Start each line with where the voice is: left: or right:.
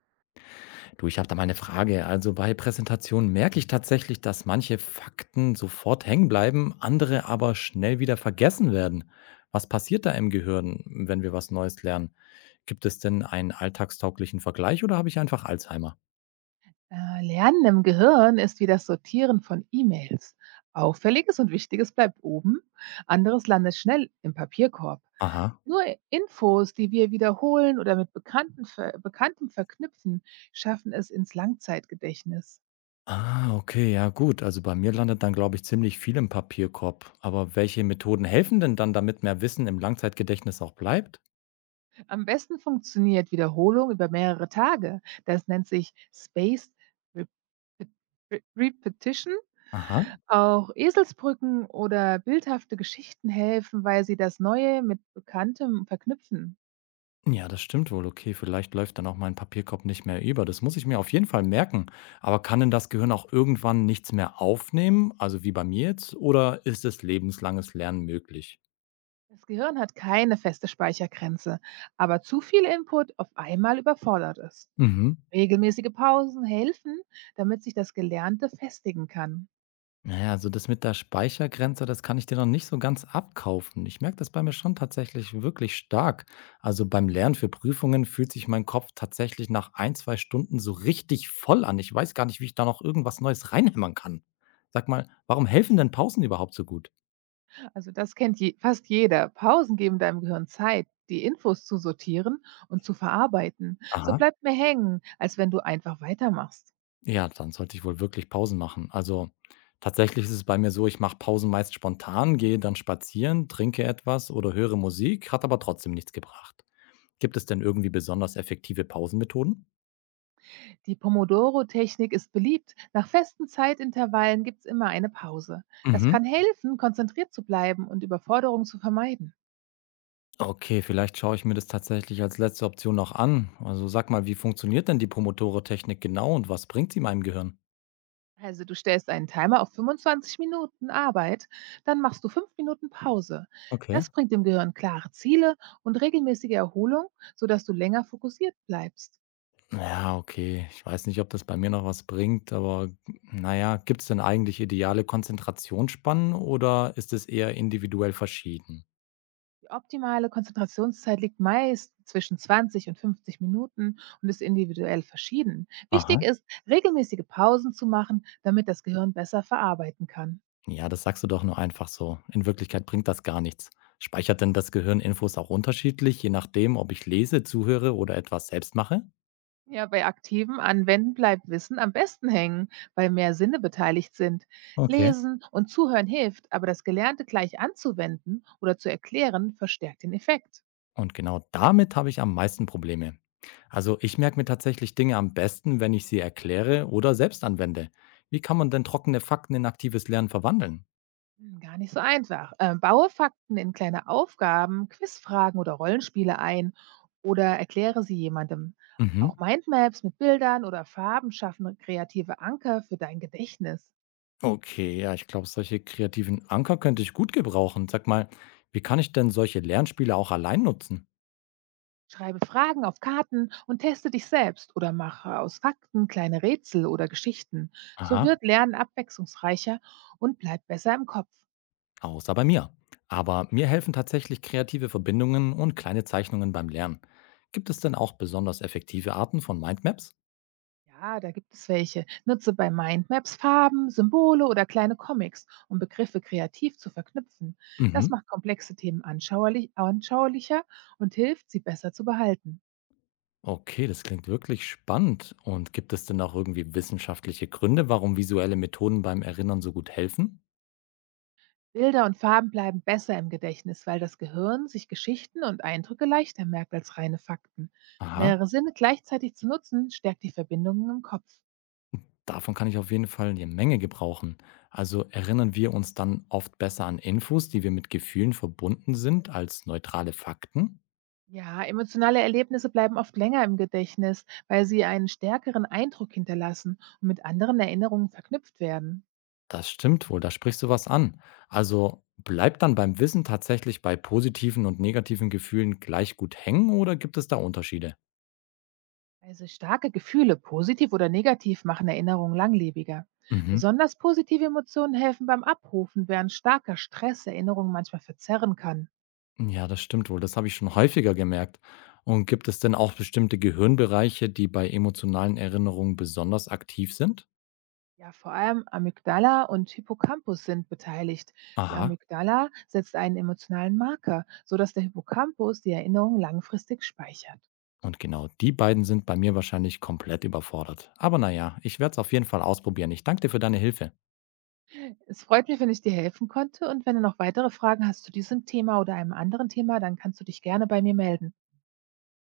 left: Du, ich habe da mal eine Frage. Also bei Präsentationen merke ich tatsächlich, dass manche Fakten sofort hängen bleiben, andere aber schnell wieder vergessen werden. Was passiert da im Gehirn, wenn wir was Neues lernen? Gibt es denn einen alltagstauglichen Vergleich oder habe ich einfach Alzheimer?
right: Lernen im Gehirn ist wie das Sortieren von E-Mails. Auffälliges und Wichtiges bleibt oben, anderes landet schnell im Papierkorb.
left: Aha.
right: Nur Infos, die wir wiederholen oder mit Bekanntem verknüpfen, schaffen es ins Langzeitgedächtnis.
left: Ah, okay, ja gut. Also bei mir landet dann, glaube ich, ziemlich viel im Papierkorb. Aber welche Methoden helfen denn dann, damit mehr Wissen im Langzeitgedächtnis auch bleibt?
right: Am besten funktioniert Wiederholung über mehrere Tage. Das nennt sich Spaced Rep- Re- Repetition.
left: Aha.
right: Auch Eselsbrücken oder bildhafte Geschichten helfen, weil sie das Neue mit Bekanntem verknüpfen.
left: Ja, das stimmt wohl. Okay, vielleicht läuft dann auch mein Papierkorb nicht mehr über. Das muss ich mir auf jeden Fall merken. Aber kann denn das Gehirn auch irgendwann nichts mehr aufnehmen? Also wie bei mir jetzt? Oder ist es lebenslanges Lernen möglich?
right: Das Gehirn hat keine feste Speichergrenze, aber zu viel Input auf einmal überfordert es.
left: Mhm.
right: Regelmäßige Pausen helfen, damit sich das Gelernte festigen kann.
left: Naja, also das mit der Speichergrenze, das kann ich dir noch nicht so ganz abkaufen. Ich merke das bei mir schon tatsächlich wirklich stark. Also beim Lernen für Prüfungen fühlt sich mein Kopf tatsächlich nach ein, zwei Stunden so richtig voll an. Ich weiß gar nicht, wie ich da noch irgendwas Neues reinhämmern kann. Sag mal, warum helfen denn Pausen überhaupt so gut?
right: Also das fast jeder. Pausen geben deinem Gehirn Zeit, die Infos zu sortieren und zu verarbeiten. So
left: Aha.
right: bleibt mehr hängen, als wenn du einfach weitermachst.
left: Ja, dann sollte ich wohl wirklich Pausen machen. Also tatsächlich ist es bei mir so, ich mache Pausen meist spontan, gehe dann spazieren, trinke etwas oder höre Musik, hat aber trotzdem nichts gebracht. Gibt es denn irgendwie besonders effektive Pausenmethoden?
right: Die Pomodoro-Technik ist beliebt. Nach festen Zeitintervallen gibt es immer eine Pause. Das
left: Mhm.
right: kann helfen, konzentriert zu bleiben und Überforderung zu vermeiden.
left: Okay, vielleicht schaue ich mir das tatsächlich als letzte Option noch an. Also sag mal, wie funktioniert denn die Pomodoro-Technik genau und was bringt sie meinem Gehirn?
right: Also du stellst einen Timer auf 25 Minuten Arbeit, dann machst du 5 Minuten Pause.
left: Okay.
right: Das bringt dem Gehirn klare Ziele und regelmäßige Erholung, sodass du länger fokussiert bleibst.
left: Ja, okay. Ich weiß nicht, ob das bei mir noch was bringt, aber na ja, es denn eigentlich ideale Konzentrationsspannen oder ist es eher individuell verschieden?
right: Die optimale Konzentrationszeit liegt meist zwischen 20 und 50 Minuten und ist individuell verschieden. Wichtig
left: Aha.
right: ist, regelmäßige Pausen zu machen, damit das Gehirn besser verarbeiten kann.
left: Ja, das sagst du doch nur einfach so. In Wirklichkeit bringt das gar nichts. Speichert denn das Gehirn Infos auch unterschiedlich, je nachdem, ob ich lese, zuhöre oder etwas selbst mache?
right: Ja, bei aktivem Anwenden bleibt Wissen am besten hängen, weil mehr Sinne beteiligt sind.
left: Okay.
right: Lesen und Zuhören hilft, aber das Gelernte gleich anzuwenden oder zu erklären, verstärkt den Effekt.
left: Und genau damit habe ich am meisten Probleme. Also ich merke mir tatsächlich Dinge am besten, wenn ich sie erkläre oder selbst anwende. Wie kann man denn trockene Fakten in aktives Lernen verwandeln?
right: Hm, gar nicht so einfach. Baue Fakten in kleine Aufgaben, Quizfragen oder Rollenspiele ein oder erkläre sie jemandem.
left: Mhm.
right: Auch Mindmaps mit Bildern oder Farben schaffen kreative Anker für dein Gedächtnis.
left: Okay, ja, ich glaube, solche kreativen Anker könnte ich gut gebrauchen. Sag mal, wie kann ich denn solche Lernspiele auch allein nutzen?
right: Schreibe Fragen auf Karten und teste dich selbst oder mache aus Fakten kleine Rätsel oder Geschichten. So
left: Aha.
right: wird Lernen abwechslungsreicher und bleibt besser im Kopf.
left: Außer bei mir. Aber mir helfen tatsächlich kreative Verbindungen und kleine Zeichnungen beim Lernen. Gibt es denn auch besonders effektive Arten von Mindmaps?
right: Ja, da gibt es welche. Nutze bei Mindmaps Farben, Symbole oder kleine Comics, um Begriffe kreativ zu verknüpfen. Das
left: Mhm.
right: macht komplexe Themen anschaulicher und hilft, sie besser zu behalten.
left: Okay, das klingt wirklich spannend. Und gibt es denn auch irgendwie wissenschaftliche Gründe, warum visuelle Methoden beim Erinnern so gut helfen?
right: Bilder und Farben bleiben besser im Gedächtnis, weil das Gehirn sich Geschichten und Eindrücke leichter merkt als reine Fakten.
left: Aha.
right: Mehrere Sinne gleichzeitig zu nutzen, stärkt die Verbindungen im Kopf.
left: Davon kann ich auf jeden Fall eine Menge gebrauchen. Also, erinnern wir uns dann oft besser an Infos, die wir mit Gefühlen verbunden sind, als neutrale Fakten?
right: Ja, emotionale Erlebnisse bleiben oft länger im Gedächtnis, weil sie einen stärkeren Eindruck hinterlassen und mit anderen Erinnerungen verknüpft werden.
left: Das stimmt wohl, da sprichst du was an. Also, bleibt dann beim Wissen tatsächlich bei positiven und negativen Gefühlen gleich gut hängen oder gibt es da Unterschiede?
right: Also starke Gefühle, positiv oder negativ, machen Erinnerungen langlebiger.
left: Mhm.
right: Besonders positive Emotionen helfen beim Abrufen, während starker Stress Erinnerungen manchmal verzerren kann.
left: Ja, das stimmt wohl. Das habe ich schon häufiger gemerkt. Und gibt es denn auch bestimmte Gehirnbereiche, die bei emotionalen Erinnerungen besonders aktiv sind?
right: Ja, vor allem Amygdala und Hippocampus sind beteiligt. Die
left: Aha.
right: Amygdala setzt einen emotionalen Marker, sodass der Hippocampus die Erinnerung langfristig speichert.
left: Und genau die beiden sind bei mir wahrscheinlich komplett überfordert. Aber na ja, ich werde es auf jeden Fall ausprobieren. Ich danke dir für deine Hilfe.
right: Es freut mich, wenn ich dir helfen konnte, und wenn du noch weitere Fragen hast zu diesem Thema oder einem anderen Thema, dann kannst du dich gerne bei mir melden.